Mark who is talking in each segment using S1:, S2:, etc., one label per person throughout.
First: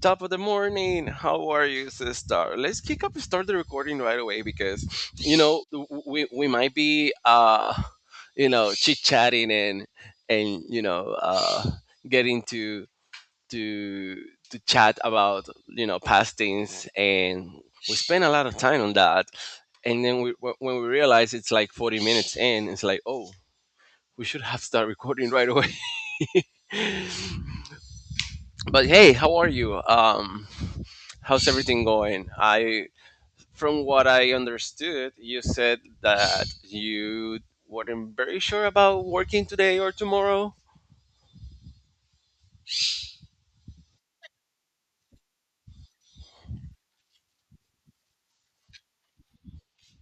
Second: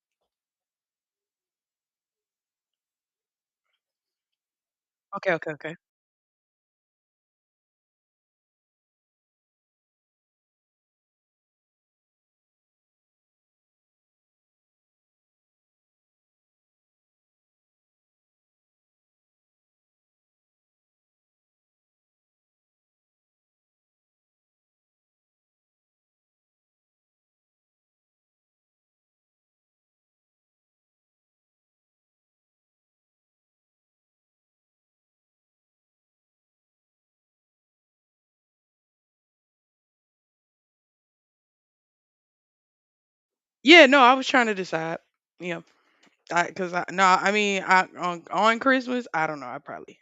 S1: Top of the morning. How are you, sister? Let's kick up start the recording right away because
S2: Okay,
S1: you
S2: okay,
S1: know
S2: okay.
S1: w- we we might be chit chatting and getting to to chat about past things, and we spend a lot of time on that, and then when we realize it's like 40 minutes in, it's like, oh, we should have start recording right away. But hey, how are you? How's everything going? I From what I understood, you said that you weren't very sure about working today or tomorrow.
S2: Yeah, no, I was trying to decide. Yeah, I, cause I no, I mean, I on Christmas, I don't know. I probably,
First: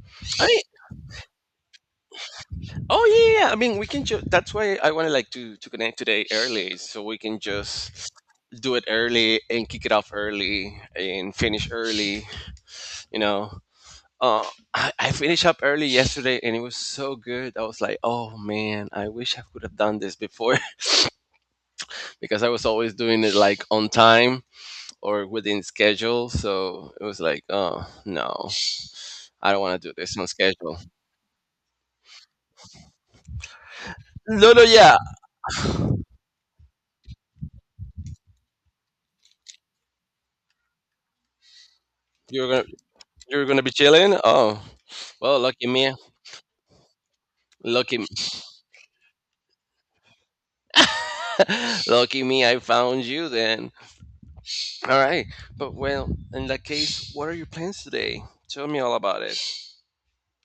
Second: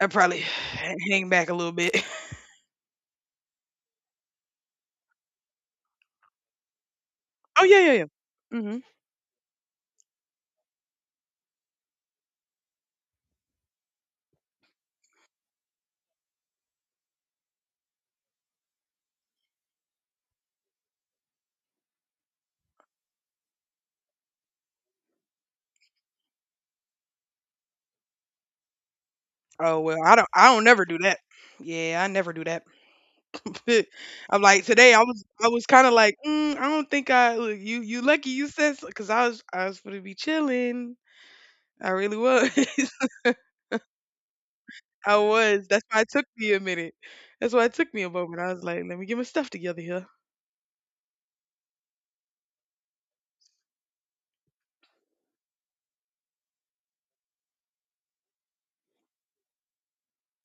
S2: I probably
S1: I mean,
S2: hang back a little bit.
S1: oh yeah, yeah. Yeah, I mean, we can. That's why I wanted, like, to connect today early, so we can
S2: Oh yeah, yeah, yeah.
S1: just do
S2: Hmm.
S1: it early and kick it off early and finish early. You know, uh, I finished up early yesterday and it was so good. I was like, oh man, I wish I could have done this before. Because I was always doing it like on time or within schedule. So it was like, oh no, I don't
S2: Oh
S1: want to do
S2: well,
S1: this on
S2: I don't
S1: schedule.
S2: never do that. Yeah, I never do that. I'm
S1: No, no,
S2: like today,
S1: yeah,
S2: I was kind of like, I don't think I, look, you lucky you said, because I was gonna be chilling. I really
S1: you're
S2: was.
S1: gonna you're gonna be chilling. Oh,
S2: I
S1: well,
S2: was.
S1: lucky
S2: That's
S1: me,
S2: why it took me a minute. That's why it took
S1: lucky,
S2: me
S1: m-
S2: a moment. I was like, let me get my stuff together here.
S1: lucky me, I found you then. All right, but well, in that case, what are your plans today? Tell me all about it.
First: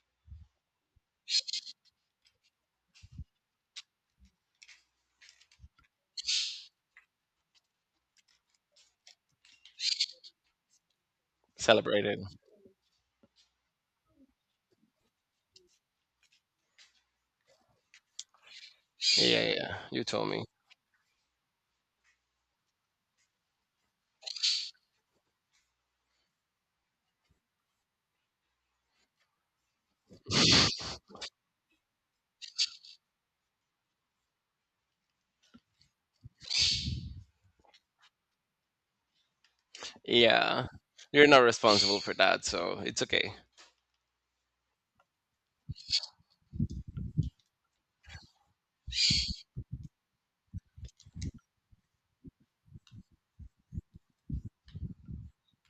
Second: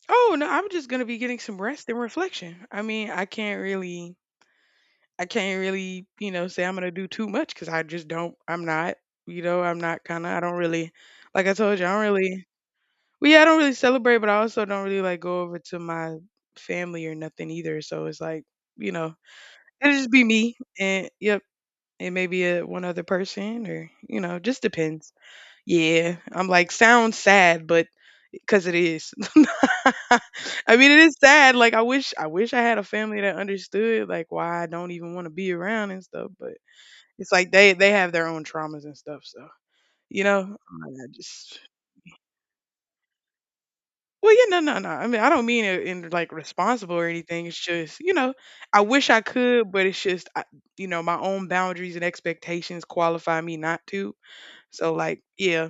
S2: Oh no, I'm just gonna be getting some rest and reflection. I mean, I can't really, you know, say I'm gonna do too much because I just don't. I'm not kind of. I don't really, like I told you, I don't
S1: Celebrate it.
S2: really. Well, yeah, I don't really celebrate, but I also don't really like go over to my family or nothing either. So it's like, you know,
S1: Yeah, yeah,
S2: it'll
S1: you
S2: just be
S1: told me.
S2: me and yep, and maybe a one other person or you know, just depends. Yeah, I'm like sounds sad, but 'cause it is. I mean, it is sad, like, I wish I had a family that understood, like, why I don't even wanna be around and stuff, but it's like they have their own traumas and stuff, so, you know,
S1: Yeah,
S2: and I
S1: you're not
S2: just
S1: responsible for that, so it's okay.
S2: well, yeah, no, no, no, I mean, I don't mean it in, like, responsible or anything, it's just, you know, I wish I could, but it's just, I you know, my own boundaries and expectations qualify me not to, so, like, yeah.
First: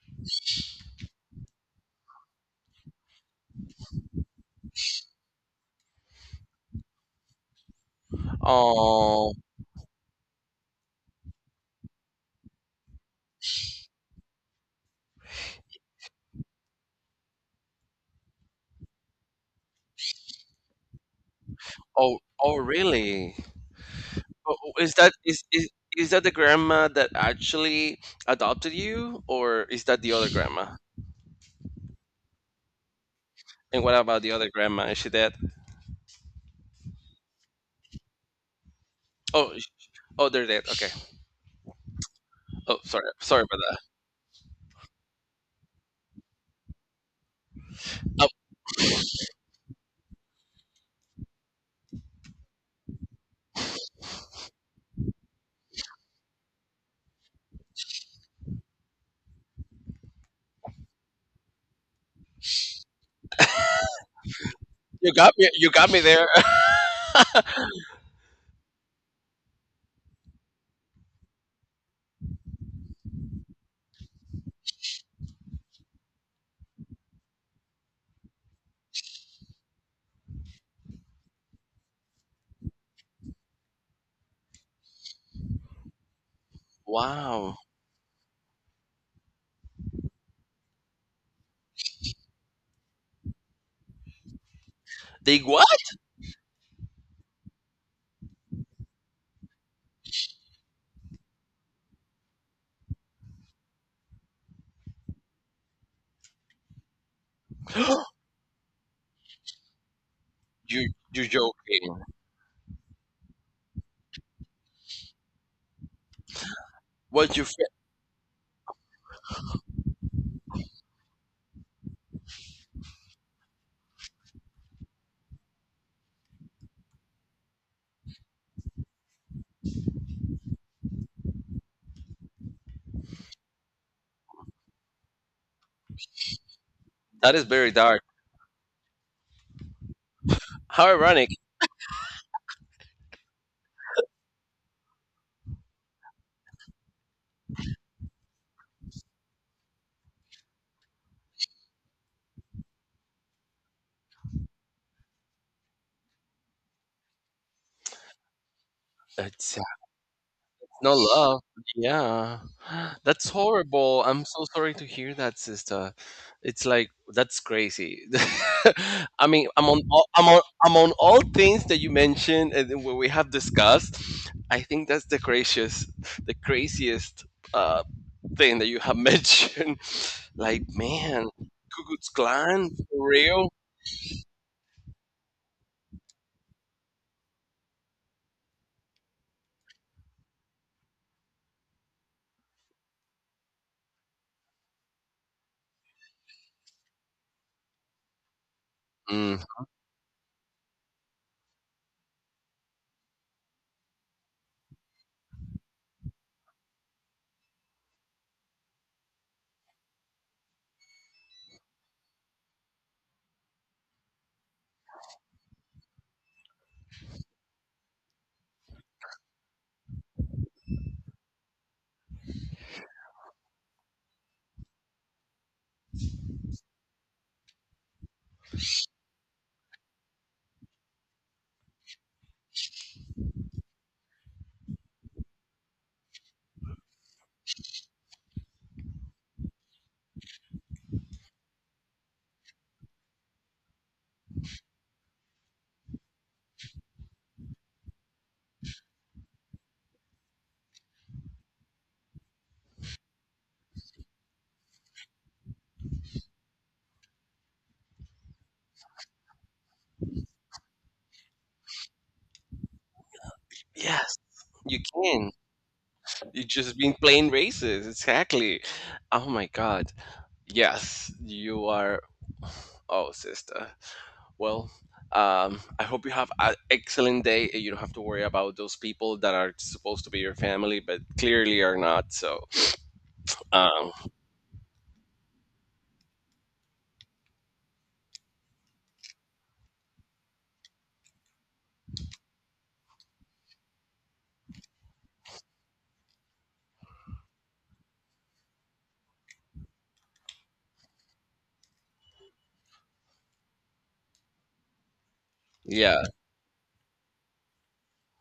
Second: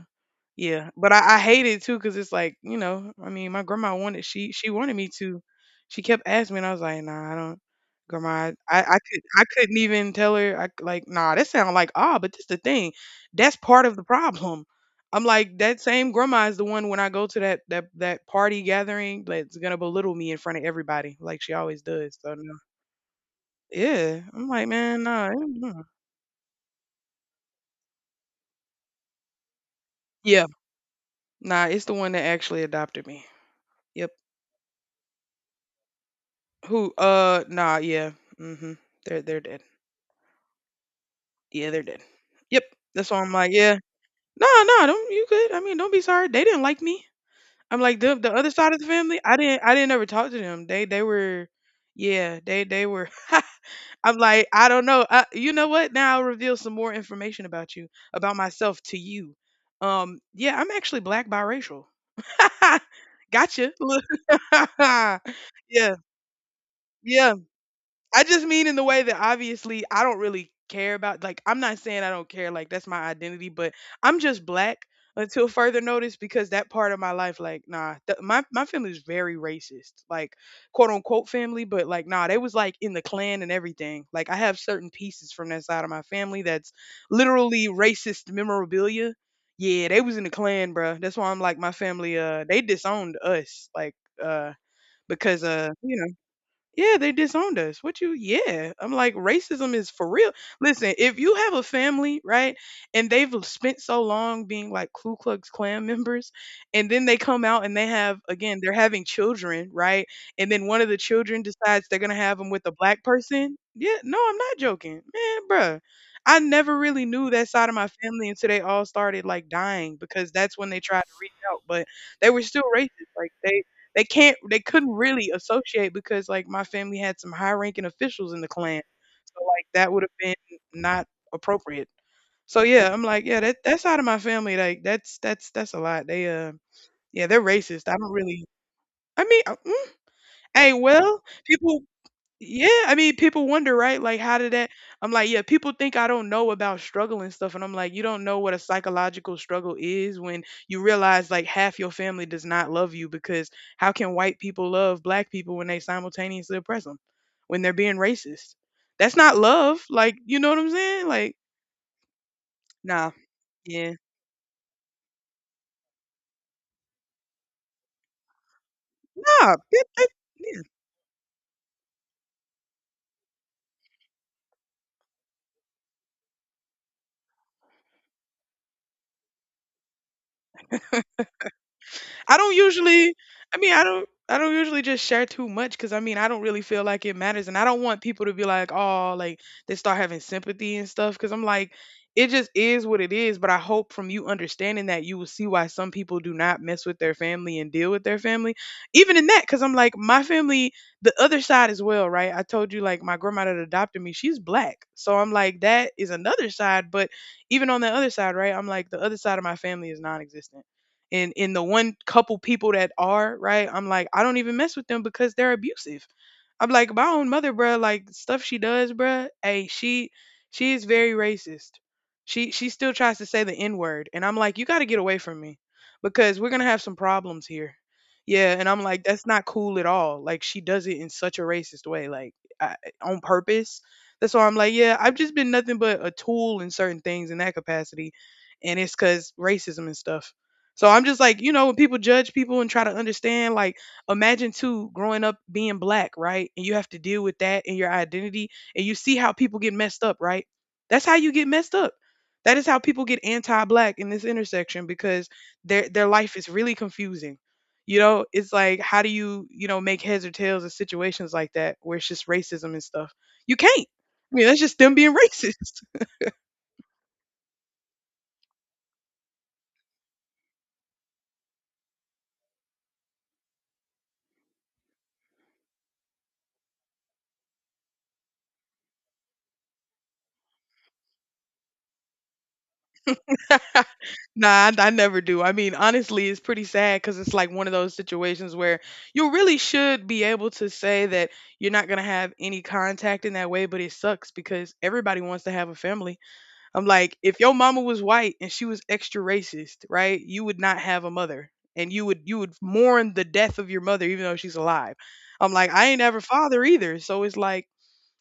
S2: Yeah, but I hate it too because it's like you know, I mean, my grandma wanted she wanted me to, she kept asking me, and I was like, nah, I don't, grandma,
S1: Oh,
S2: I couldn't even tell her, like nah, that sound like ah, but this the thing, that's part of the problem. I'm like that same grandma is the one when I go to that party gathering that's gonna belittle me in front of everybody like she always
S1: oh,
S2: does. So no,
S1: oh, really?
S2: yeah, I'm
S1: Oh,
S2: like
S1: oh,
S2: man, nah, mm, mm.
S1: is that the grandma that actually adopted you, or is that the other
S2: Yeah,
S1: grandma?
S2: nah, it's the one that actually adopted me.
S1: And what
S2: Yep.
S1: about the other grandma? Is she dead?
S2: Who? Nah, yeah. Mm-hmm. They're
S1: Oh,
S2: dead.
S1: sh- oh, they're dead. Okay.
S2: Yeah, they're dead. Yep.
S1: Oh, sorry,
S2: That's why I'm
S1: sorry
S2: like,
S1: about
S2: yeah.
S1: that.
S2: No, no, don't you good. I mean, don't be sorry. They didn't like me. I'm like the
S1: Oh,
S2: the other side of the family. I didn't ever talk to them. They were, yeah. They were. I'm like I don't know. I, you know what? Now I'll reveal some more information about you about myself to you. Yeah, I'm actually black biracial. Gotcha.
S1: you got me. You got
S2: Yeah,
S1: me there.
S2: yeah. I just mean in the way that obviously I don't really care about like I'm not saying I don't care like that's my identity but I'm just black until further notice because that part of my life like nah my family is very racist like quote unquote family but like nah they was like in the clan and everything like I have certain pieces from that side of my family that's
S1: Wow.
S2: literally racist memorabilia. Yeah they was in the clan, bruh. That's why I'm like my family they disowned us like uh
S1: They
S2: because
S1: what?
S2: you yeah, they disowned us. What you, yeah. I'm like, racism is for real. Listen, if you have a family, right, and they've spent so long being like Ku Klux Klan members, and then they come out and they have, again, they're having children, right? And then one of
S1: you
S2: the
S1: you
S2: children decides they're
S1: joking.
S2: going to have them with a black person. Yeah, no, I'm not joking. Man, bruh. I never really knew
S1: What you?
S2: that
S1: fi-
S2: side of my family until they all started like dying because that's when they tried to reach out, but they were still racist. Like, they can't they couldn't really associate because, like, my family had some high-ranking officials in the clan, so, like, that would've been not appropriate. So, yeah, I'm like, yeah, that that side of my family, like, that's a lot. They, yeah,
S1: That
S2: they're
S1: is very
S2: racist. I
S1: dark.
S2: don't really I mean, hey,
S1: How
S2: well,
S1: ironic.
S2: people yeah, I mean, people wonder, right? Like, how did that? I'm like, yeah, people think I don't know about struggle and stuff. And I'm like, you don't know what a psychological struggle is when you realize like half your family does not love you because how can white people love black people when they simultaneously oppress them, when they're being racist? That's not
S1: Let's
S2: love. Like, you know what I'm
S1: No
S2: saying? Like,
S1: love. Yeah.
S2: nah,
S1: That's
S2: yeah,
S1: horrible. I'm so sorry to hear that, sister. It's like that's crazy. I mean,
S2: nah,
S1: among
S2: it-
S1: all,
S2: it-
S1: among
S2: yeah.
S1: among all things that you mentioned and then what we have discussed, I think that's the craziest uh, thing that you have mentioned. Like, man, Ku Klux
S2: I don't
S1: Klan for
S2: usually.
S1: real?
S2: I mean, I don't. I don't usually just share too much because I mean, I don't really feel like it matters, and I don't want people to be like, oh, like they start having sympathy and stuff. Because I'm like, it just is what it is. But I hope from you understanding that you will see why some people do not mess with their family and deal with their family, even in
S1: Mm.
S2: that. Because I'm like, my family, the other side as well, right? I told you like my grandma that adopted me, she's black, so I'm like, that is another side. But even on the other side, right? I'm like, the other side of my family is non-existent and in the one couple people that are right, I'm like I don't even mess with them because they're abusive. I'm like my own mother, bruh. Like stuff she does, bruh. Hey, she is very racist. She still tries to say the N word, and I'm like, you got to get away from me because we're gonna have some problems here. Yeah, and I'm like, that's not cool at all. Like she does it in such a racist way, like I, on purpose. That's why I'm like, yeah, I've just been nothing but a tool in certain things in that capacity, and it's because racism and stuff. So I'm just like, you know, when people judge people and try to understand, like imagine too growing up being black, right? And you have to deal with that and your identity, and you see how people get messed up, right? That's how you get messed up. That is how people get anti-black in this intersection because their life is really confusing. You know, it's like how do you, you know, make heads or tails of situations like that where it's just racism and stuff? You can't.
S1: Yes,
S2: I mean, that's just
S1: you
S2: them being
S1: can.
S2: racist.
S1: You just been plain racist. Exactly. Oh my god. Yes, you are. Oh, sister. Well, I hope you have an excellent day and you don't have to worry about those people that are supposed to be your family, but clearly are not. So, um,
S2: Nah, I never do. I mean, honestly, it's pretty sad because it's like one of those situations where you really should be able to say that you're not going to have any contact in that way, but it sucks because everybody wants to have a family. I'm like, if your mama was white and she was extra racist, right? You would not have a mother and you would mourn the death of your mother even though she's alive. I'm like, I ain't
S1: yeah,
S2: have a father either. So it's like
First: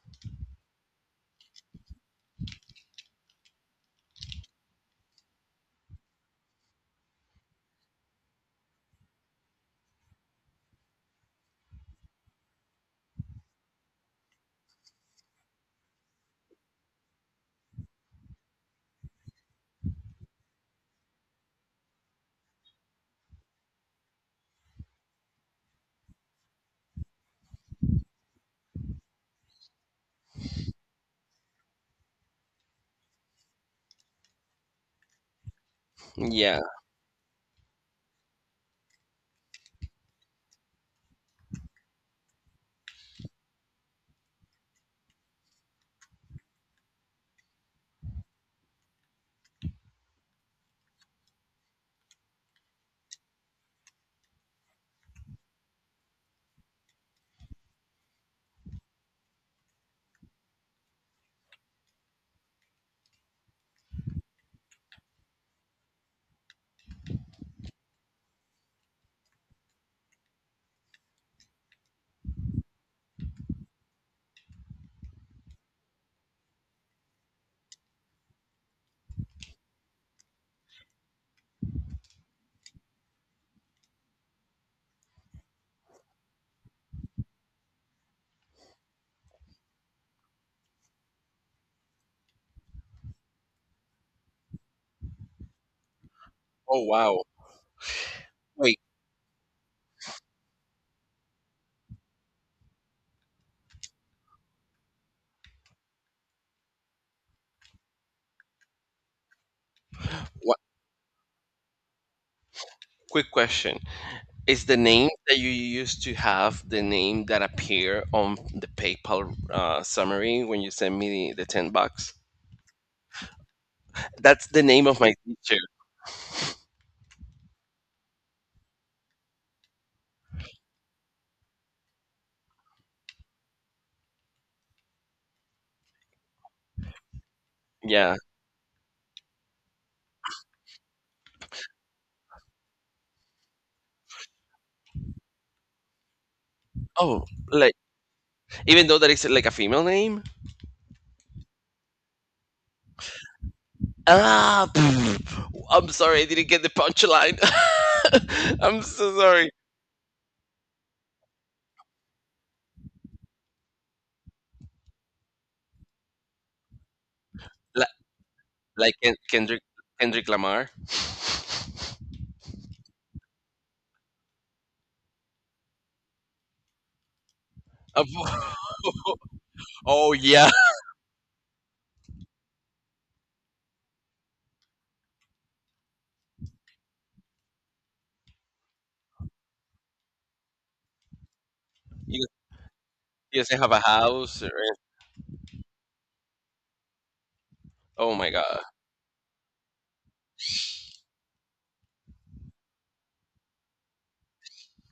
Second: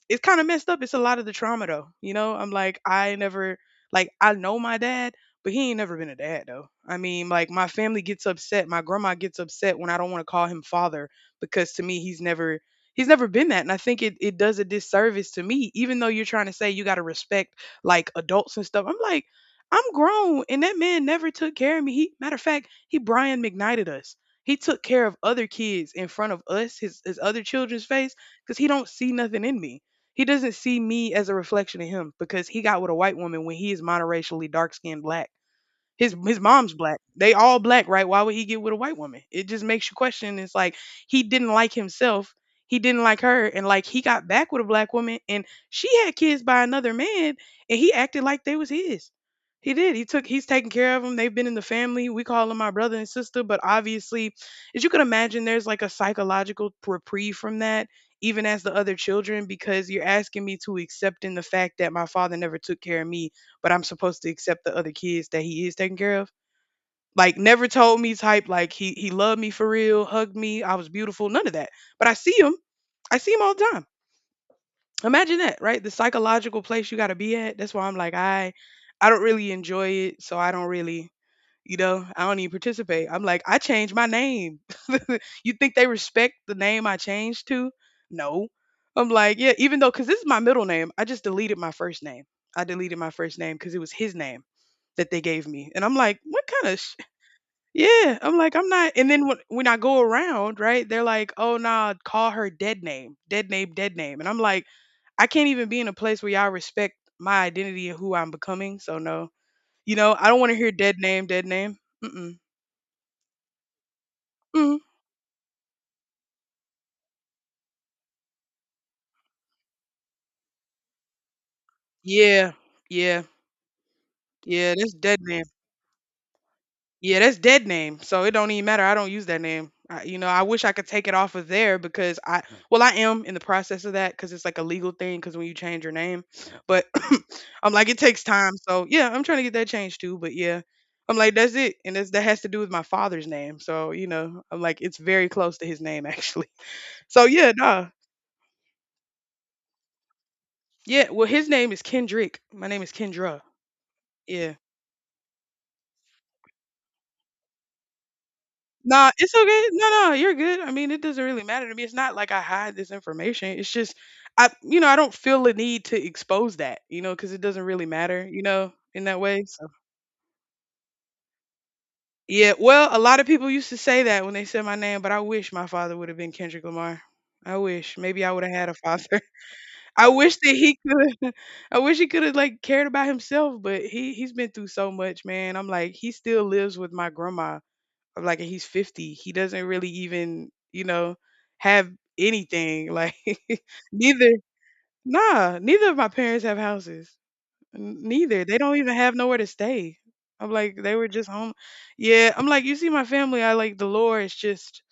S2: it's kind of messed up. It's a lot of the trauma though. You know, I'm like, I never like I know my dad, but he ain't never been a dad though. I mean, like my family gets upset. My grandma gets upset when I don't want to call him father because to me he's never been that. And I think it does a disservice to me, even though you're trying to say you gotta respect like adults and stuff. I'm like, I'm grown and that man never took care of me. He matter of fact, he Brian McKnighted us. He took care of other kids in front of us, his other children's face, because he don't see nothing in me he doesn't see me as a reflection of him because he got with a white woman when he is monoracially dark skinned black. His
S1: yeah.
S2: mom's black. They all black, right? Why would he get with a white woman? It just makes you question. It's like he didn't like himself. He didn't like her, and like he got back with a black woman, and she had kids by another man, and he acted like they was his. He did. He took. He's taking care of them. They've been in the family. We call them my brother and sister, but obviously, as you can imagine, there's like a psychological reprieve from that, even as the other children, because you're asking me to accept in the fact that my father never took care of me, but I'm supposed to accept the other kids that he is taking care of. Like never told me type like he loved me for real, hugged me, I was beautiful, none of that. But I see him all the time. Imagine that, right? The psychological place you got to be at. That's why I'm like I don't really enjoy it, so I don't really, I don't even participate. I'm like I changed my name. You think they respect the name I changed to? No. I'm like, yeah, even though, because this is my middle name, I just deleted my first name. I deleted my first name because it was his name that they gave me. And I'm like, what kind of
S1: Oh,
S2: sh-?
S1: wow.
S2: Yeah, I'm like, I'm
S1: Wait,
S2: not. And then when I go around, right, they're like, oh, nah, call her dead name, dead name, dead name. And I'm like, I can't even be in a place where y'all respect my identity and who I'm becoming. So, no, I don't want to
S1: what?
S2: hear dead name, dead name. Mm-mm.
S1: Quick question. Is the
S2: Mm.
S1: name that you used to have the name that appear on the PayPal summary when you send me the $10?
S2: Yeah, yeah,
S1: That's the
S2: yeah,
S1: name
S2: that's
S1: of my
S2: dead name.
S1: teacher.
S2: Yeah, that's dead name. So it don't even matter. I don't use that name. I I wish I could take it off of there because I, well, I am in the process of that because it's like a legal thing because when you change your name, but I'm like, it
S1: Yeah.
S2: takes time. So yeah, I'm trying to get that changed too. But yeah, I'm like, that's it. And that's, that has to do with my father's name. So, I'm like, it's very close to his name actually. So
S1: Oh,
S2: yeah,
S1: like
S2: nah.
S1: even though that is like a female name?
S2: Yeah, well, his name is Kendrick. My name is Kendra. Yeah.
S1: Ah, pff, I'm sorry, I didn't get the punchline. I'm
S2: Nah,
S1: so
S2: it's
S1: sorry.
S2: okay. No, no, you're good. I mean, it doesn't really matter to me. It's not like I hide this information. It's just I I don't feel the need to expose that, because it doesn't really
S1: Like,
S2: matter,
S1: like
S2: in that way.
S1: Kendrick,
S2: So
S1: Kendrick Lamar.
S2: yeah, well, a lot of people used to say that when they said my name, but I wish my father would have been Kendrick Lamar. I wish
S1: Of-
S2: maybe I would have had a father. I
S1: oh
S2: wish
S1: yeah,
S2: that he could. I wish he could have like cared about himself, but he's been through so much, man. I'm like he still lives with my grandma. I'm like, and he's 50. He doesn't really even, have
S1: you,
S2: anything. Like,
S1: you doesn't have a
S2: neither,
S1: house. Or,
S2: nah, neither of my parents have houses. N-
S1: oh my
S2: Neither. They
S1: god!
S2: don't even have nowhere to stay. I'm like, they were just home. Yeah. I'm like, you see my family, I like the lore is just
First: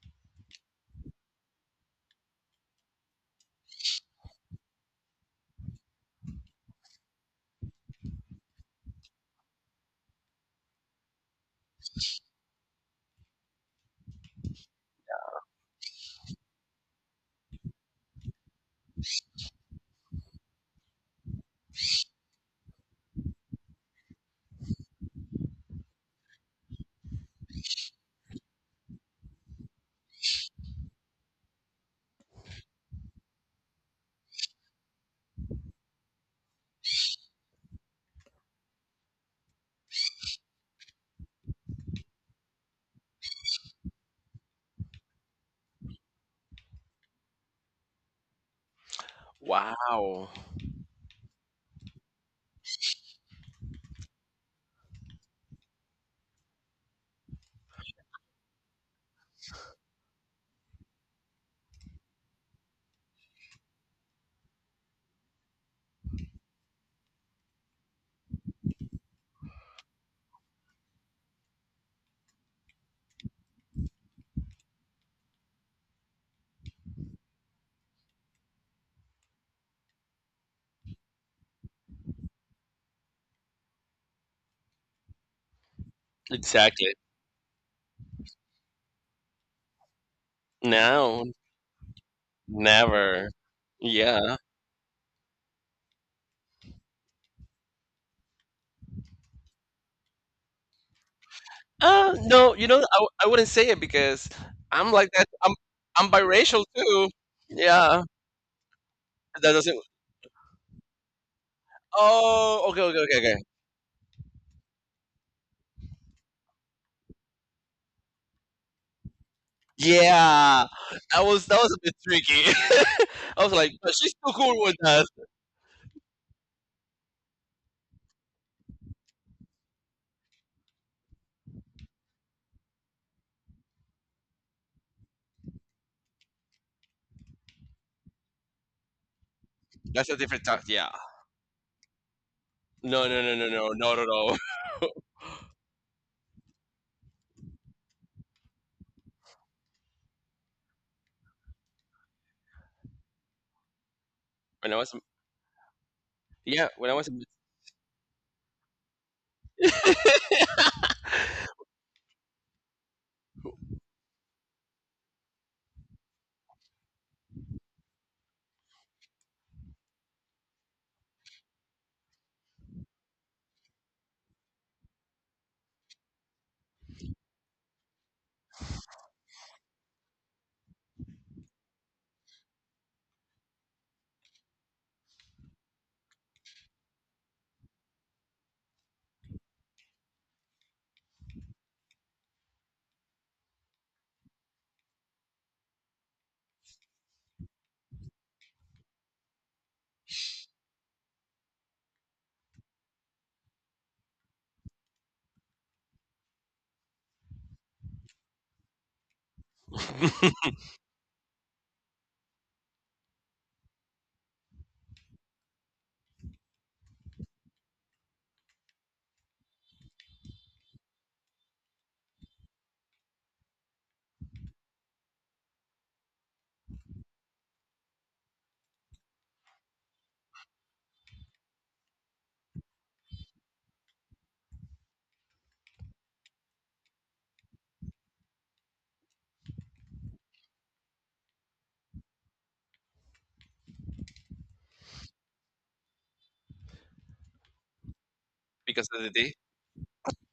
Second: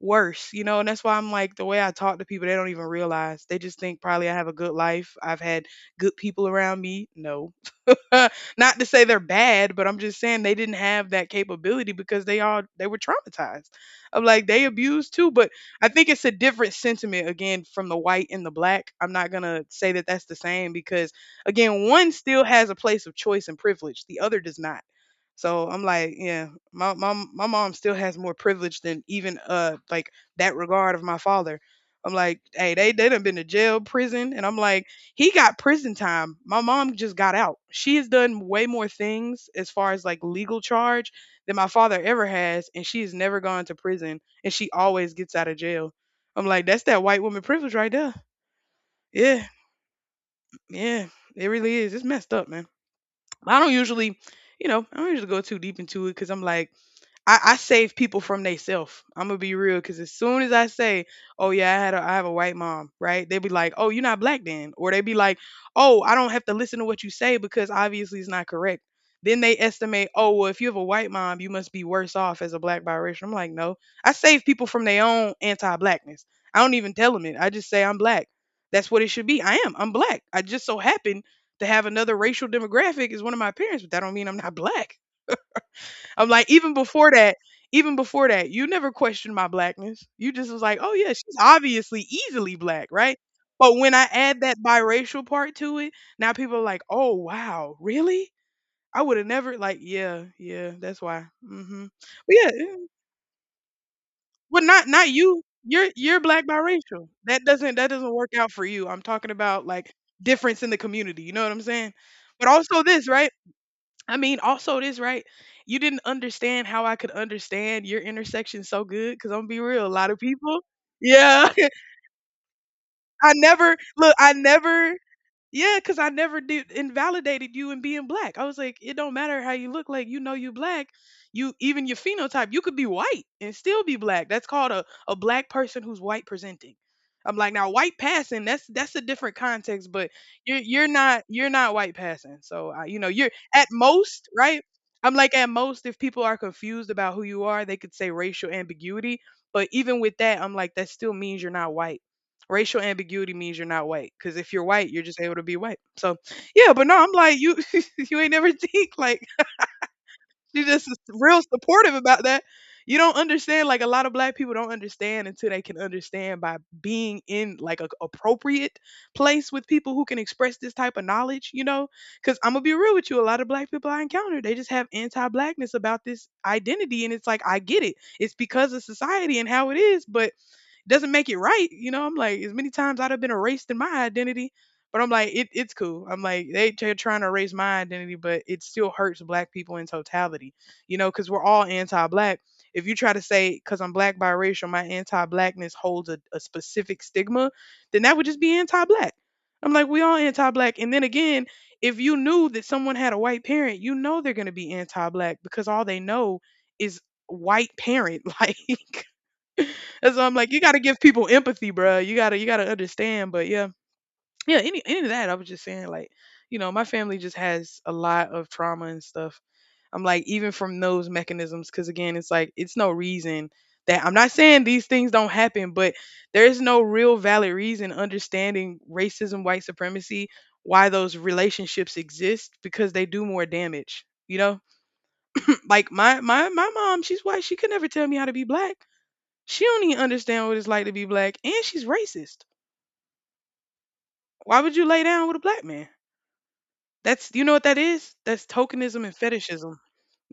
S2: worse, and that's why I'm like, the way I talk to people, they don't even realize. They just think probably I have a good life. I've had good people around me. No. Not to say they're bad, but I'm just saying they didn't have that capability because they all they were traumatized. I'm like they abused too, but I think it's a different sentiment again from the white and the black. I'm not going to say that that's the same because again, one still has a place of choice and privilege, the other does not. So I'm like, yeah, my mom still has more privilege than even like that regard of my father. I'm like, hey, they done been to jail, prison, and I'm like he got prison time. My mom just got out. She has done way more things as far as like legal charge than my father ever has, and she has never gone to prison, and she always gets out of jail. I'm like, that's that white woman privilege right there. Yeah,
S1: Wow.
S2: yeah, it really is. It's messed up, man. I don't usually, I don't usually go too deep into it because I'm like, I save people from theyself. I'm gonna be real, cause as soon as I say, "Oh yeah, I have a white mom," right? They be like, "Oh, you're not black then," or they be like, "Oh, I don't have to listen to what you say because obviously it's not correct." Then they estimate, "Oh, well, if you have a white mom, you must be worse off as a black biracial." I'm like, no, I save people from their own anti-blackness. I don't even tell them it. I just say I'm black. That's what it should be. I am. I'm black. I just so happen to have another racial demographic as one of my parents, but that don't mean I'm not black. I'm like,
S1: Exactly.
S2: even before that, you never questioned my blackness. You just was like, oh yeah,
S1: No,
S2: she's obviously easily black, right?
S1: never.
S2: But when I
S1: Yeah.
S2: add that biracial part to it, now people are like, oh wow, really? I would have never like, yeah, yeah, that's why. Hmm. But yeah,
S1: No, you
S2: yeah.
S1: know, I wouldn't say it because
S2: But not
S1: I'm
S2: not
S1: like that.
S2: you. You're
S1: I'm
S2: you're black
S1: biracial
S2: biracial.
S1: too.
S2: That doesn't that
S1: Yeah,
S2: doesn't work out for you. I'm talking
S1: that
S2: about
S1: doesn't.
S2: like difference in the community. You know what I'm saying? But
S1: Oh, okay,
S2: also
S1: okay,
S2: this,
S1: okay,
S2: right?
S1: okay.
S2: I mean, also this, right? You didn't understand how I could understand your intersection so good, because I'm gonna be real, a lot of people.
S1: Yeah, that was
S2: Yeah.
S1: that was a bit tricky.
S2: I
S1: I was like,
S2: never
S1: but
S2: look,
S1: she's
S2: I
S1: too cool with
S2: never
S1: us.
S2: yeah, because I never did invalidated you in being black. I was like, it don't matter how you look like, you know you black. You even your phenotype, you could be white and still be black. That's called a black person who's white presenting. I'm like, now white passing, that's a different context, but
S1: That's a different
S2: you're
S1: time.
S2: you're
S1: Yeah.
S2: not you're not white passing. So
S1: No, no,
S2: you're
S1: no, no,
S2: at
S1: no, not at
S2: most,
S1: all.
S2: right? I'm like at most if people are confused about who you are, they could say racial ambiguity. But even with that, I'm like, that still means you're not white. Racial ambiguity means you're not white. Cause if you're
S1: when I
S2: white,
S1: was,
S2: you're just able to be white. So
S1: yeah,
S2: yeah, but
S1: when I
S2: no,
S1: was,
S2: I'm like you you ain't never think like she just is real supportive about that. You don't understand like a lot of black people don't understand until they can understand by being in like a appropriate place with people who can express this type of knowledge, you know? Cause I'm gonna be real with you, a lot of black people I encounter, they just have anti blackness about this identity and it's like I get it. It's because of society and how it is, but doesn't make it right. You know, I'm like, as many times I'd have been erased in my identity, but I'm like, it's cool. I'm like, they're trying to erase my identity, but it still hurts black people in totality, because we're all anti black. If you try to say, because I'm black biracial, my anti blackness holds a specific stigma, then that would just be anti black. I'm like, we all anti black. And then again, if you knew that someone had a white parent, you know they're going to be anti black because all they know is white parent. Like, and so I'm like, you gotta give people empathy, bruh. You gotta understand. But yeah, yeah. Any of that, I was just saying, like, my family just has a lot of trauma and stuff. I'm like, even from those mechanisms, because again, it's like it's no reason that I'm not saying these things don't happen, but there is no real valid reason understanding racism, white supremacy, why those relationships exist because they do more damage. You know, like my mom, she's white. She could never tell me how to be black. She don't even understand what it's like to be black, and she's racist. Why would you lay down with a black man? That's you know what that is? That's
S1: because of
S2: tokenism
S1: the
S2: and
S1: day.
S2: fetishism.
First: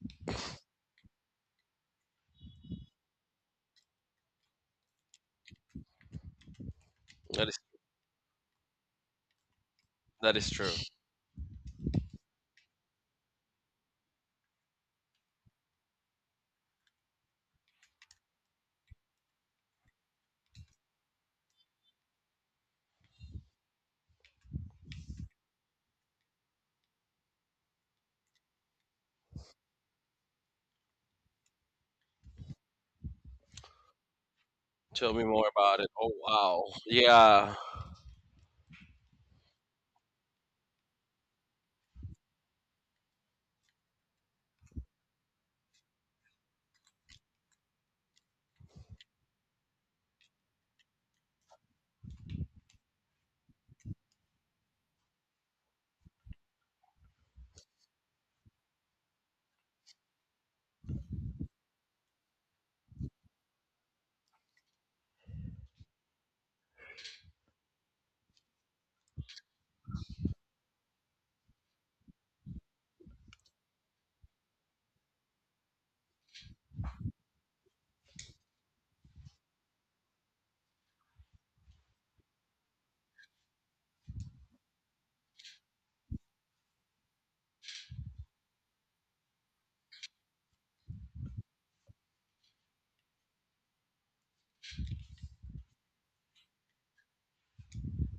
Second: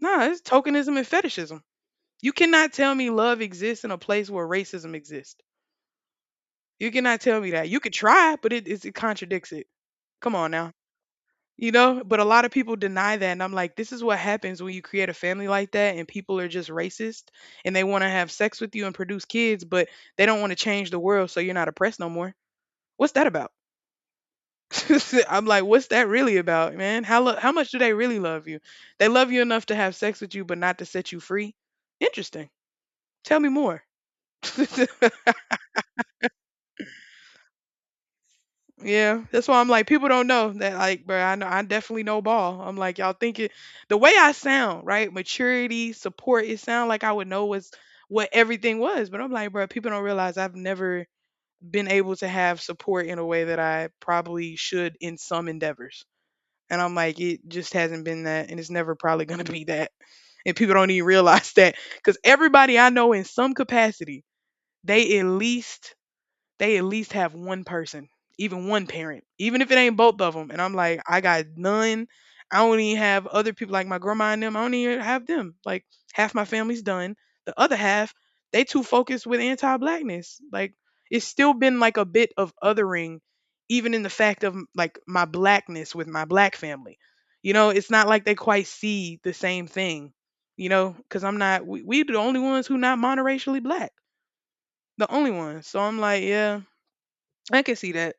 S2: Nah, it's tokenism and fetishism. You cannot tell me love exists in a place where racism exists. You cannot tell
S1: That
S2: me
S1: is
S2: that. You could try, but it contradicts it. Come
S1: that is
S2: on now.
S1: true.
S2: You know, but a lot of people deny that, and I'm like, this is what happens when you create a family like that, and people are just racist, and they want to have sex with you and produce kids, but they don't want to change the world, so you're not oppressed no more. What's that about? I'm like, what's that really about, man? How much do they really love you? They love you enough to have sex with you, but not to set you free. Interesting. Tell me more.
S1: Tell me more about it. Oh wow. Yeah.
S2: Yeah, that's why I'm like, people don't know that. Like, bro, I know I definitely know ball. I'm like, y'all think it the way I sound, right? Maturity, support. It sound like I would know what's what everything was, but I'm like, bro, people don't realize I've never been able to have support in a way that I probably should in some endeavors. And I'm like, it just hasn't been that, and it's never probably gonna be that. And people don't even realize that because everybody I know in some capacity, they at least they at least have one person, even one parent, even if it ain't both of them. And I'm like, I got none. I don't even have other people like my grandma and them. I don't even have them. Like half my family's done. The other half, they too focused with anti-blackness. Like it's still been like a bit of othering, even in the fact of like my blackness with my black family. You know, it's not like they quite see the same thing. You know, because I'm not. We the only ones who not monoracially black. The only ones. So I'm like, yeah, I can see that.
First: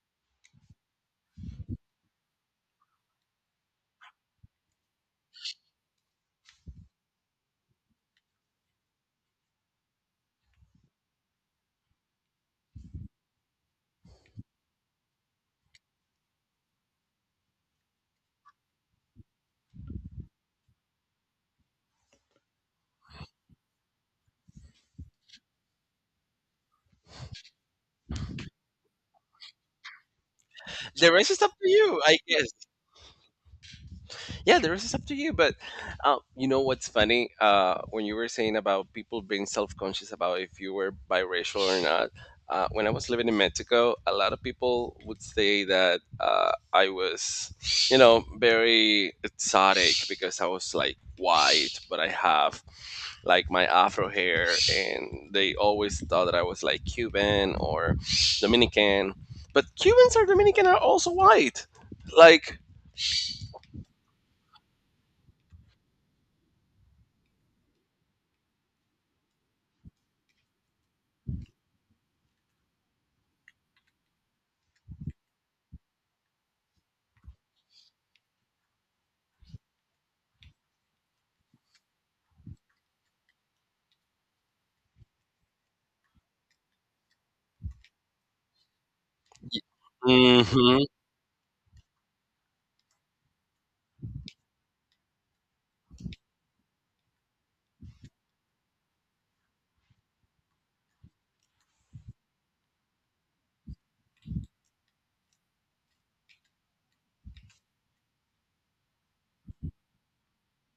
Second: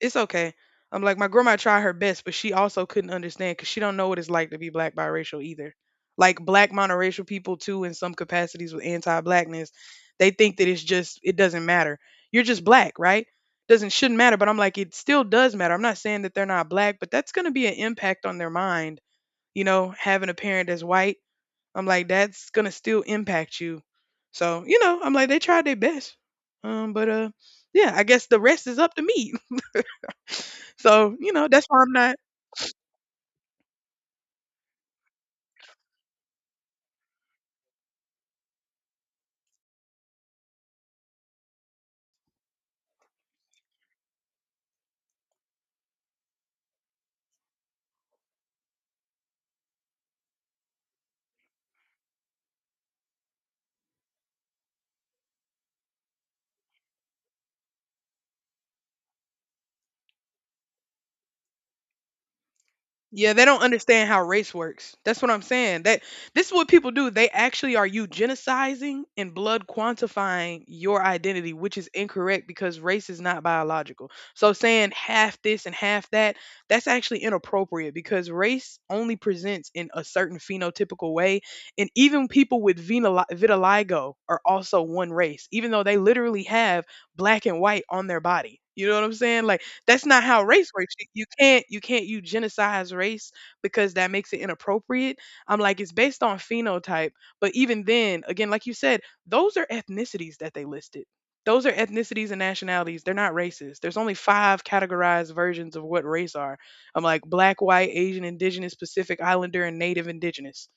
S2: It's okay. I'm like my grandma tried her best, but she also couldn't understand because she don't know what it's like to be black biracial either. Like black monoracial people too, in some capacities with anti-blackness, they think that it's just it doesn't matter. You're just black, right? Doesn't shouldn't matter. But I'm like it still does matter. I'm not saying that they're not black, but that's gonna be an impact on their mind. You know, having a parent that's white, I'm like that's gonna still impact you. So you know, I'm like they tried their best, but yeah, I guess the rest is up to me.
S1: The
S2: So,
S1: rest
S2: you
S1: is
S2: know,
S1: up
S2: that's
S1: to
S2: why I'm
S1: you,
S2: not
S1: I guess. Yeah, the rest is up to you. But you know what's funny? When you were saying about people being self conscious about if you were biracial or not, when I was living in Mexico, a lot of people would say that I was, you know, very exotic because I was like white, but I have like my afro hair, and they always thought that I was like Cuban or Dominican. But Cubans or Dominican are also white. Like,
S2: yeah, they don't understand how race works. That's what I'm saying. That this is what people do. They actually are eugenicizing and blood quantifying your identity, which is incorrect because race is not biological. So saying half this and half that, that's actually inappropriate because race only presents in a certain phenotypical way, and even people with vitiligo are also one race, even though they literally have black and white on their body. You know what I'm saying? Like that's not how race
S1: hmm.
S2: works. You can't eugenicize race because that makes it inappropriate. I'm like it's based on phenotype, but even then, again, like you said, those are ethnicities that they listed. Those are ethnicities and nationalities. They're not races. There's only five categorized versions of what race are. I'm like black, white, Asian, indigenous, Pacific Islander, and native indigenous.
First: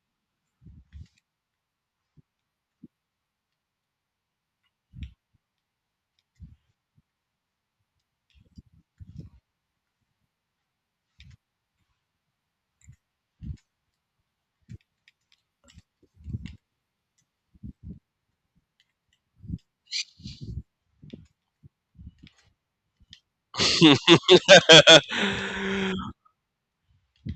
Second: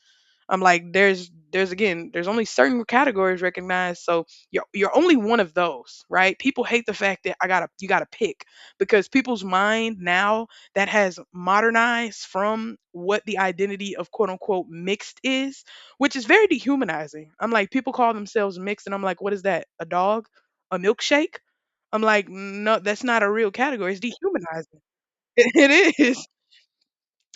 S2: I'm like, there's again, there's only certain categories recognized, so you're only one of those, right? People hate the fact that I gotta you gotta pick because people's mind now that has modernized from what the identity of quote unquote mixed is, which is very dehumanizing. I'm like, people call themselves mixed, and I'm like, what is that? A dog? A milkshake? I'm like, no, that's not a real category. It's dehumanizing. It is.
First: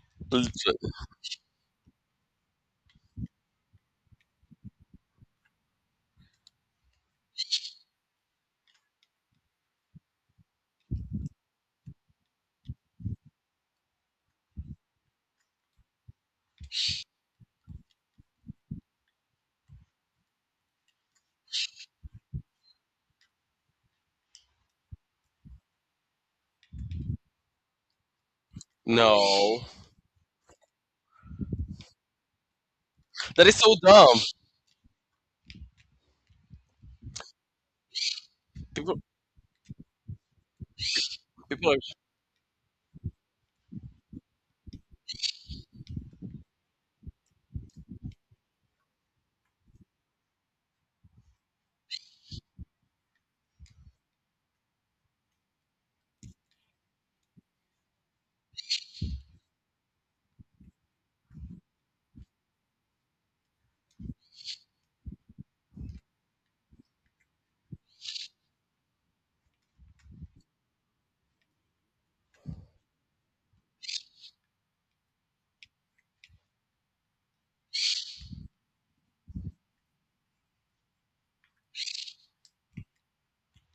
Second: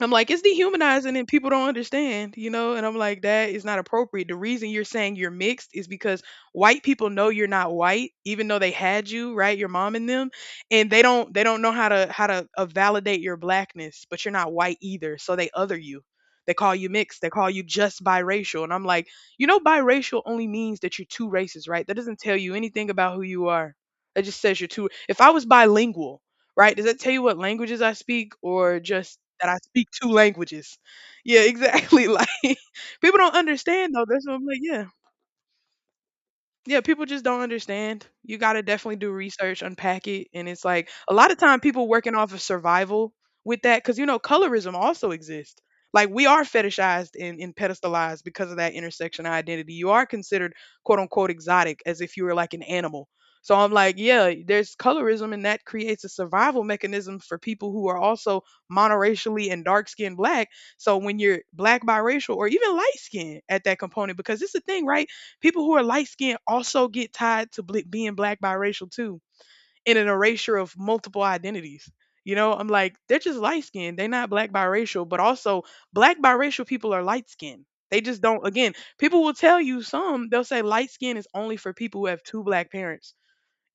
S2: I'm like, it's dehumanizing and people don't understand, you know? And I'm like, that is not appropriate. The reason you're saying you're mixed is because white people know you're not white, even though they had you, right? Your mom and them. And they don't know how to validate your blackness, but you're not white either. So they other you. They call you mixed. They call you just biracial. And I'm like, you know, biracial only means that you're two races, right? That doesn't tell you anything about who you are. That just says you're two. If I was bilingual, right? Does that tell you what languages I speak or just that I
S1: No,
S2: speak two languages? Yeah, exactly. Like people don't
S1: that is so
S2: understand though.
S1: dumb.
S2: That's what I'm like, yeah. Yeah, people just don't understand. You gotta definitely
S1: People,
S2: do research, unpack it, and it's like a lot of time
S1: people are
S2: people working off of survival with that because you know colorism also exists. Like we are fetishized and pedestalized because of that intersection identity. You are considered quote unquote exotic as if you were like an animal. So I'm like, yeah, there's colorism, and that creates a survival mechanism for people who are also monoracially and dark skinned black. So when you're black, biracial, or even light skinned at that component, because it's a thing, right? People who are light skinned also get tied to being black biracial too, in an erasure of multiple identities. You know, I'm like, they're just light skinned. They're not black biracial, but also black biracial people are light skinned. They just don't, again, people will tell you some, they'll say light skin is only for people who have two black parents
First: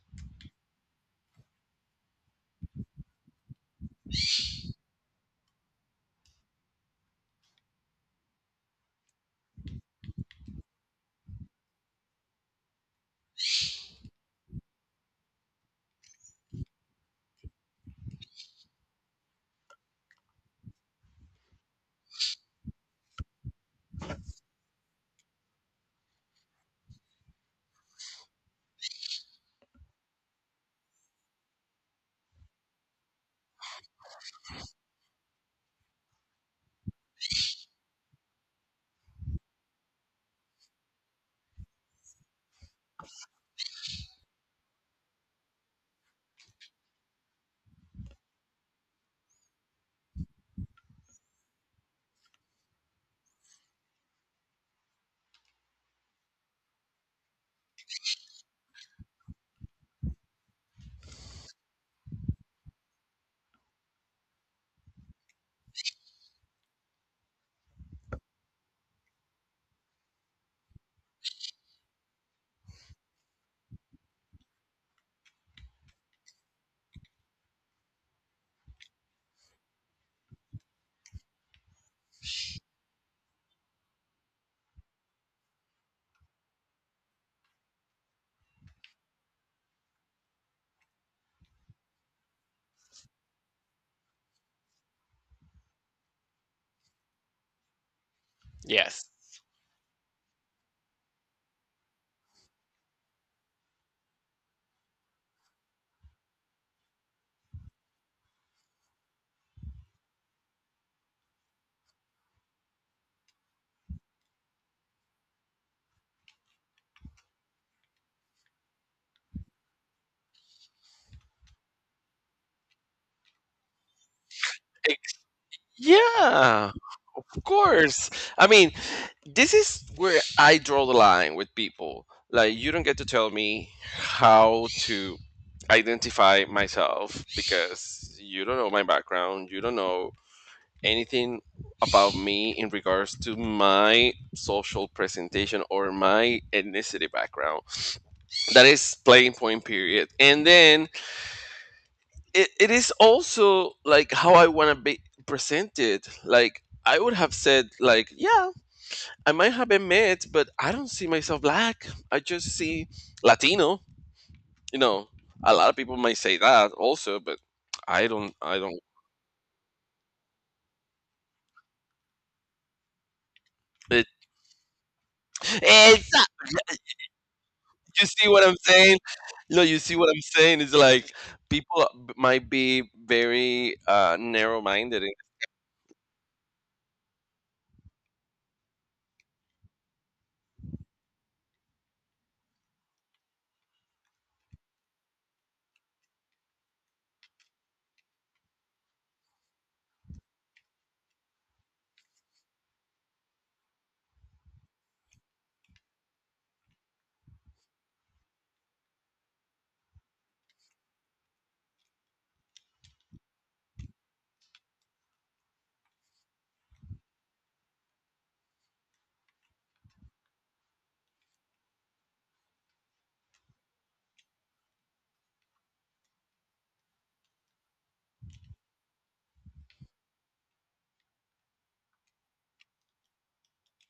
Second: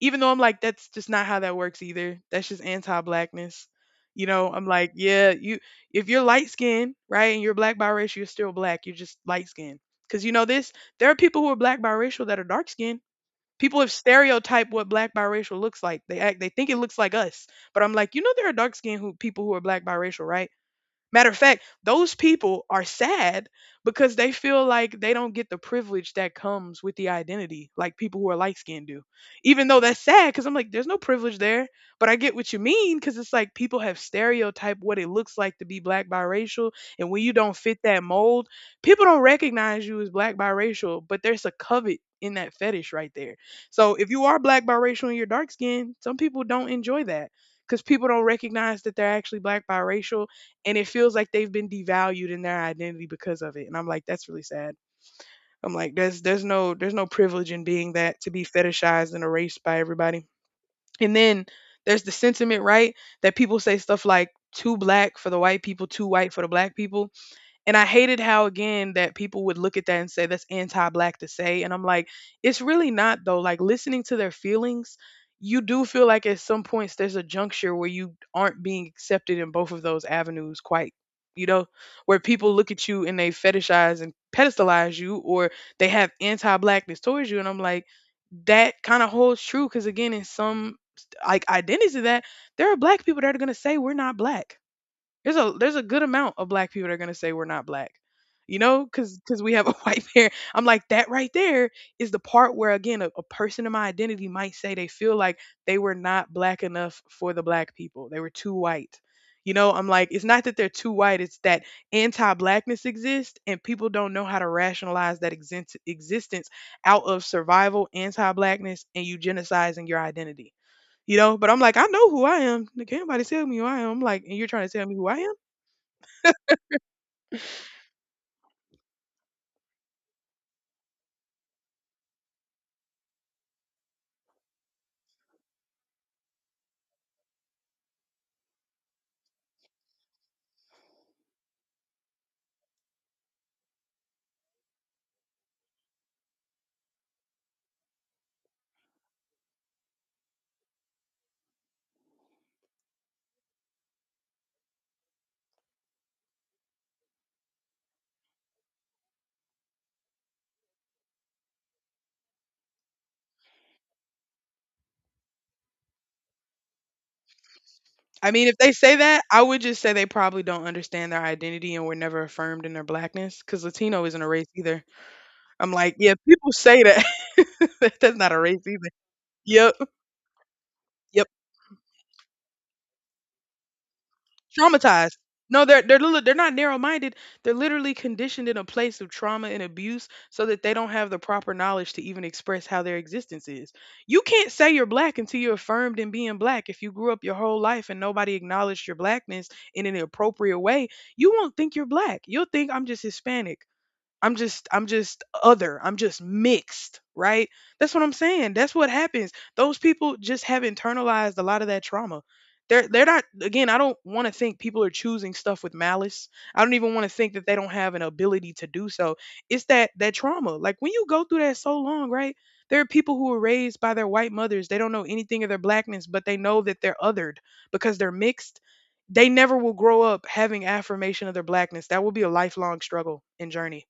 S2: even though I'm like, that's just not how that works either. That's just anti-blackness. You know, I'm like, yeah, you if you're light skinned, right, and you're black biracial, you're still black. You're just light skinned. Because you know this, there are people who are black biracial that are dark skinned. People have stereotyped what black biracial looks like. They think it looks like us. But I'm like, you know there are dark skinned who people who are black biracial, right? Matter of fact, those people are sad because they feel like they don't get the privilege that comes with the identity, like people who are light skinned do. Even though that's sad, because I'm like, there's no privilege there. But I get what you mean, because it's like people have stereotyped what it looks like to be black biracial. And when you don't fit that mold, people don't recognize you as black biracial, but there's a covet in that fetish right there. So if you are black biracial and you're dark skinned, some people don't enjoy that because people don't recognize that they're actually black biracial and it feels like they've been devalued in their identity because of it. And I'm like, that's really sad. I'm like, there's no privilege in being that to be fetishized and erased by everybody. And then there's the sentiment, right? That people say stuff like too black for the white people, too white for the black people. And I hated how again that people would look at that and say that's anti-black to say. And I'm like, it's really not though. Like listening to their feelings, you do feel like at some points there's a juncture where you aren't being accepted in both of those avenues quite, you know, where people look at you and they fetishize and pedestalize you or they have anti-blackness towards you. And I'm like, that kind of holds true because again, in some like identities of that, there are black people that are gonna say we're not black there's a good amount of black people that are gonna say we're not black. You know,
S1: yes,
S2: cause we have a white parent. I'm like that right there is the part where again a person in my identity might say they feel like they were not black enough for the black people. They were too white. You know, I'm like, it's not that they're too white, it's that anti blackness exists and people don't know how to rationalize that existence out of survival, anti blackness, and eugenicizing your identity. You know, but I'm like, I know who I am. Like, can't nobody tell me who I am. I'm like, and you're trying to tell me who
S1: Ex-
S2: I am?
S1: yeah, of course. I mean, this is where I draw the line with people. Like, you don't get to tell me how to identify myself because you don't know my background. You don't know anything about me in regards to my social presentation or my ethnicity background. That is playing point period. And then it is also like how I want to be presented. Like I would have said like, yeah, I might have been mixed, but I don't see myself black, I just see latino, you know. A lot of people might say that also, but
S2: I mean, if
S1: I
S2: they
S1: don't.
S2: say that, I would just say they probably don't understand their identity and were never affirmed in their blackness. Cause Latino
S1: it,
S2: isn't a race either. I'm like,
S1: it's
S2: yeah,
S1: not.
S2: people say that.
S1: You
S2: That's
S1: see
S2: not a
S1: what I'm
S2: race either.
S1: saying? No,
S2: Yep.
S1: you see what I'm saying? It's like
S2: Yep.
S1: people might be very narrow-minded.
S2: Traumatized. No, they're not narrow-minded. They're literally conditioned in a place of trauma and abuse so that they don't have the proper knowledge to even express how their existence is. You can't say you're black until you're affirmed in being black. If you grew up your whole life and nobody acknowledged your blackness in an appropriate way, you won't think you're black. You'll think I'm just Hispanic. I'm just other. I'm just mixed, right? That's what I'm saying. That's what happens. Those people just have internalized a lot of that trauma. They're not again, I don't want to think people are choosing stuff with malice. I don't even want to think that they don't have an ability to do so. It's that trauma. Like when you go through that so long, right? There are people who were raised by their white mothers. They don't know anything of their blackness, but they know that they're othered because they're mixed. They never will grow up having affirmation of their blackness. That will be a lifelong struggle and journey.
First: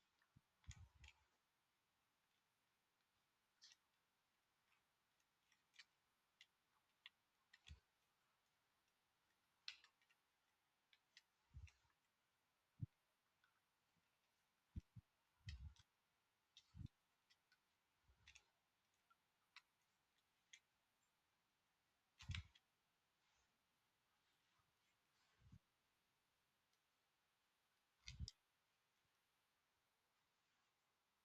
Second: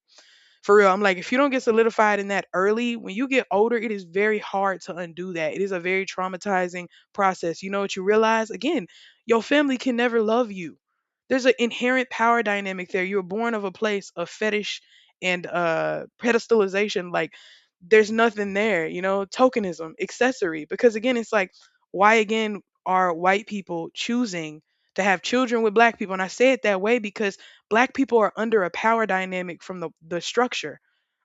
S2: For real, I'm like, if you don't get solidified in that early, when you get older, it is very hard to undo that. It is a very traumatizing process. You know what you realize? Again, your family can never love you. There's an inherent power dynamic there. You were born of a place of fetish and pedestalization. Like, there's nothing there, you know, tokenism, accessory. Because again, it's like, why again are white people choosing to have children with black people? And I say it that way because black people are under a power dynamic from the structure.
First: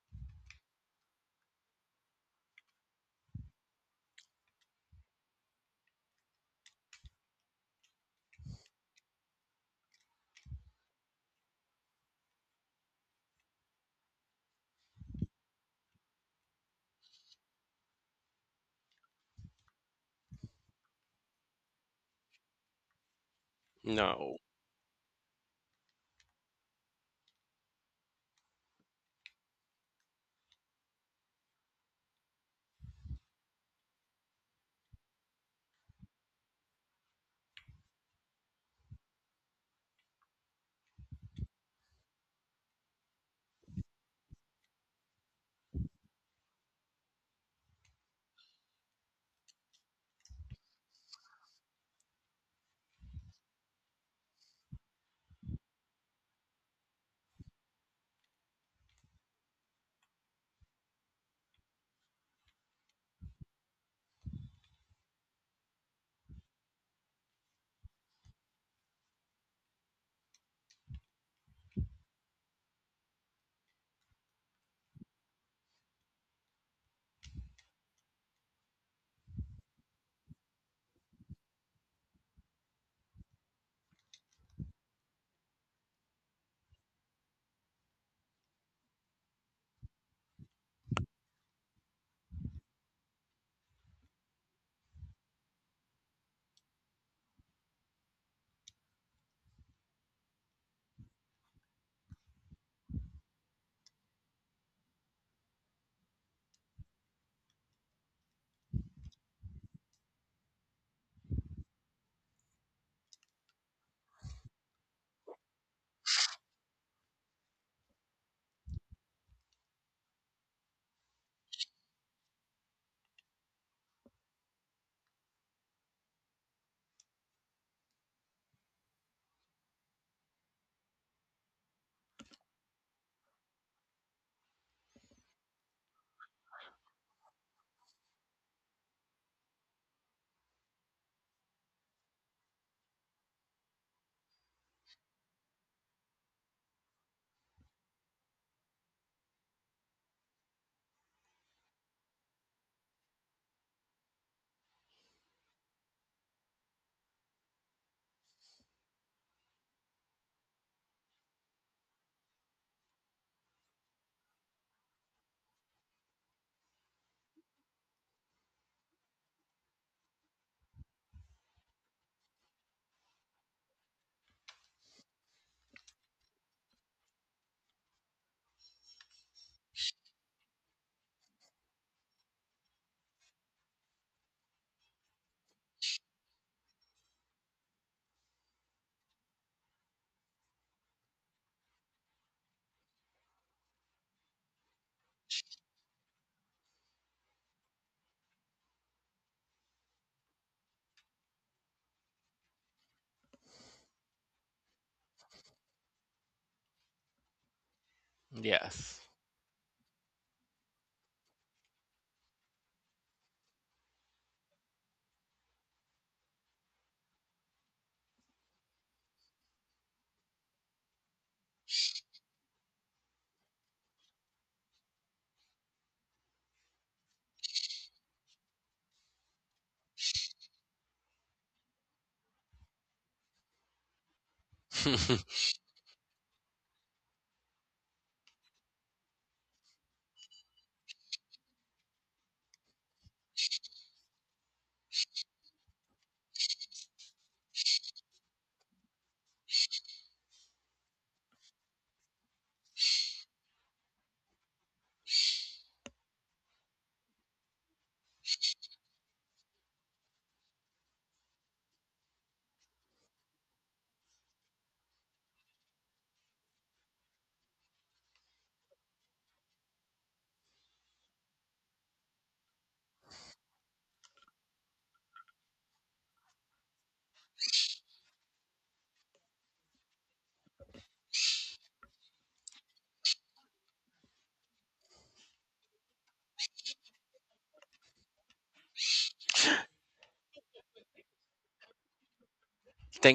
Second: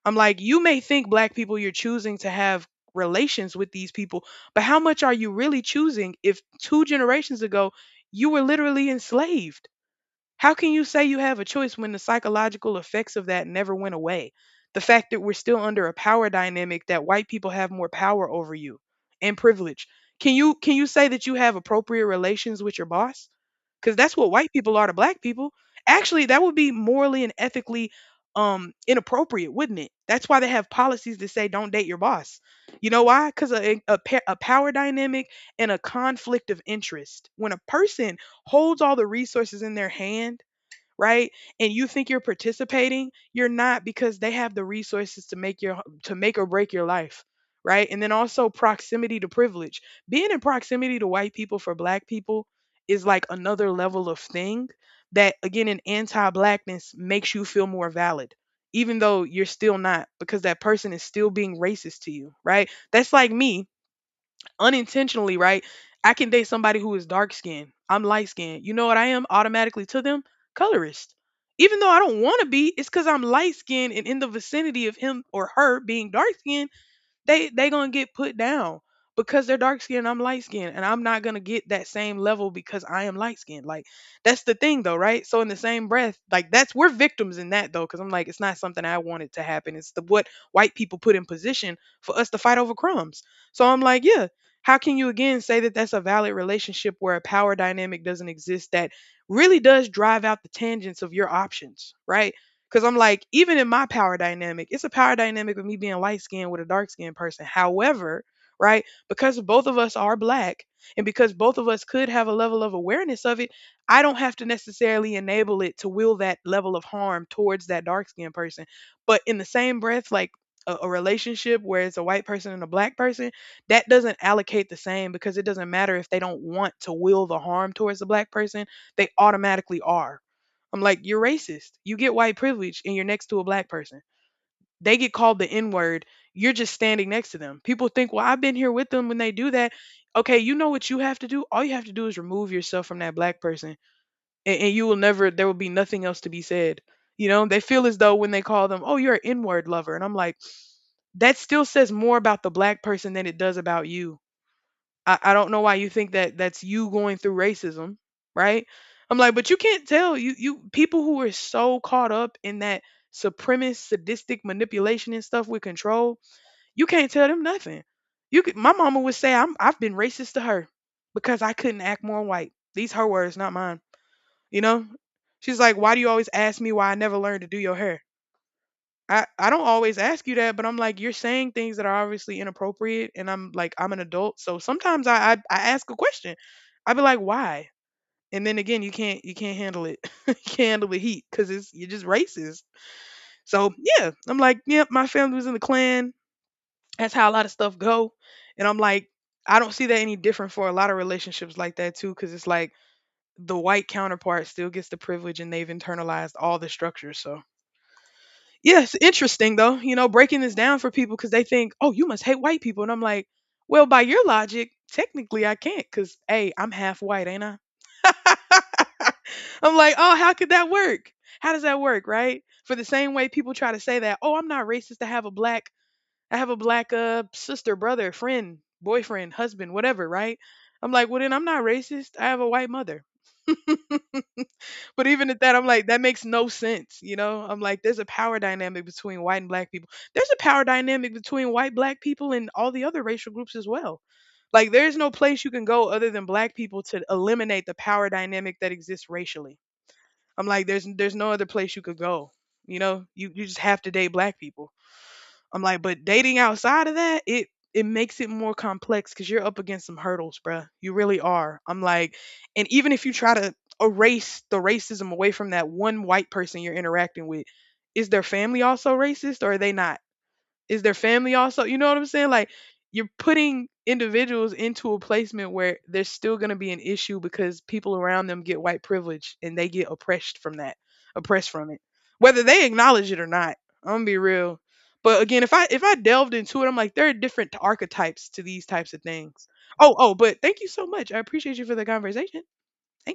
S2: I'm like, you may think black people you're choosing to have relations with these people, but how much are you really choosing if two generations ago you were literally enslaved? How can you say you have a choice when the psychological effects of that never went away? The fact that we're still under a power dynamic that white people have more power over you and privilege. Can you say that you have appropriate relations with your boss? Cuz that's what
S1: No.
S2: white people are to black people. Actually, that would be morally and ethically inappropriate, wouldn't it? That's why they have policies that say don't date your boss. You know why? Cuz a power dynamic and a conflict of interest. When a person holds all the resources in their hand, right? And you think you're participating, you're not because they have the resources to make your to make or break your life, right? And then also proximity to privilege. Being in proximity to white people for black people is like another level of thing that again in anti-blackness makes you feel more valid even though you're still not because that person is still being racist to you, right? That's like me unintentionally, right? I can date somebody who is dark skinned. I'm light skinned. You know what I am automatically to them? Colorist. Even though I don't want to be, it's because I'm light skinned and in the vicinity of him or her being dark skinned, they gonna get put down because they're dark skinned, I'm light skinned, and I'm not gonna get that same level because I am light skinned. Like, that's the thing though, right? So in the same breath, like, that's, we're victims in that though, because I'm like, it's not something I wanted to happen. It's the what white people put in position for us to fight over crumbs. So I'm like, yeah, how can you again say that that's a valid relationship where a power dynamic doesn't exist, that really does drive out the tangents of your options, right? Cause I'm like, even in my power dynamic, it's a power dynamic of me being light skinned with a dark skinned person. However, right, because both of us are black and because both of us could have a level of awareness of it, I don't have to necessarily enable it to will that level of harm towards that dark skinned person. But in the same breath, like, a relationship where it's a white person and a black person, that doesn't allocate the same because it doesn't matter if they don't want to will the harm towards the black person, they automatically are. I'm like, you're racist. You get white privilege and you're next to a black person. They get called the N word. You're just standing next to them. People think, well, I've been here with them when they do that. Okay, you know what you have to do? All you have to do is remove yourself from that black person, and you will never, there will be nothing else to be said. You know, they feel as though when they call them, oh, you're an N word lover. And I'm like, that still says more about the black person than it does about you. I don't know why you think that that's you going through racism, right? I'm like, but you can't tell you, you people who are so caught up in that supremacist, sadistic manipulation and stuff with control, you can't tell them nothing. You could, my mama would say I've been racist to her because I couldn't act more white. These her words, not mine. You know? She's like, why do you always ask me why I never learned to do your hair? I don't always ask you that, but I'm like, you're saying things that are obviously inappropriate. And I'm like, I'm an adult. So sometimes I ask a question. I be like, why? And then again, you can't handle it. You can't handle the heat because it's, you're just racist. So yeah, I'm like, yep, my family was in the Klan. That's how a lot of stuff go. And I'm like, I don't see that any different for a lot of relationships like that too. Cause it's like the white counterpart still gets the privilege and they've internalized all the structures. So yeah, it's
S1: Yes.
S2: interesting though, you know, breaking this down for people because they think, oh, you must hate white people. And I'm like, well, by your logic, technically I can't because, hey, I'm half white, ain't I? I'm like, oh, how could that work? How does that work, right? For the same way people try to say that, oh, I'm not racist, to have a black, I have a black sister, brother, friend, boyfriend, husband, whatever, right? I'm like, well, then I'm not racist. I have a white mother. But even at that, I'm like, that makes no sense. You know, I'm like, there's a power dynamic between white and black people. There's a power dynamic between white, black people, and all the other racial groups as well. Like, there is no place you can go other than black people to eliminate the power dynamic that exists racially. I'm like, there's no other place you could go. You know, you just have to date black people. I'm like, but dating outside of that, it makes it more complex because you're up against some hurdles, bruh. You really are. I'm like, and even if you try to erase the racism away from that one white person you're interacting with, is their family also racist or are they not? Is their family also? You know what I'm saying? Like, you're putting individuals into a placement where there's still going to be an issue because people around them get white privilege and they get oppressed from that, oppressed from it, whether they acknowledge it or not. I'm gonna be real. But again, if I delved into it, I'm like there are different archetypes to these types of things. Oh, oh, but thank you so much. I appreciate you for the conversation. Thank
S1: Thank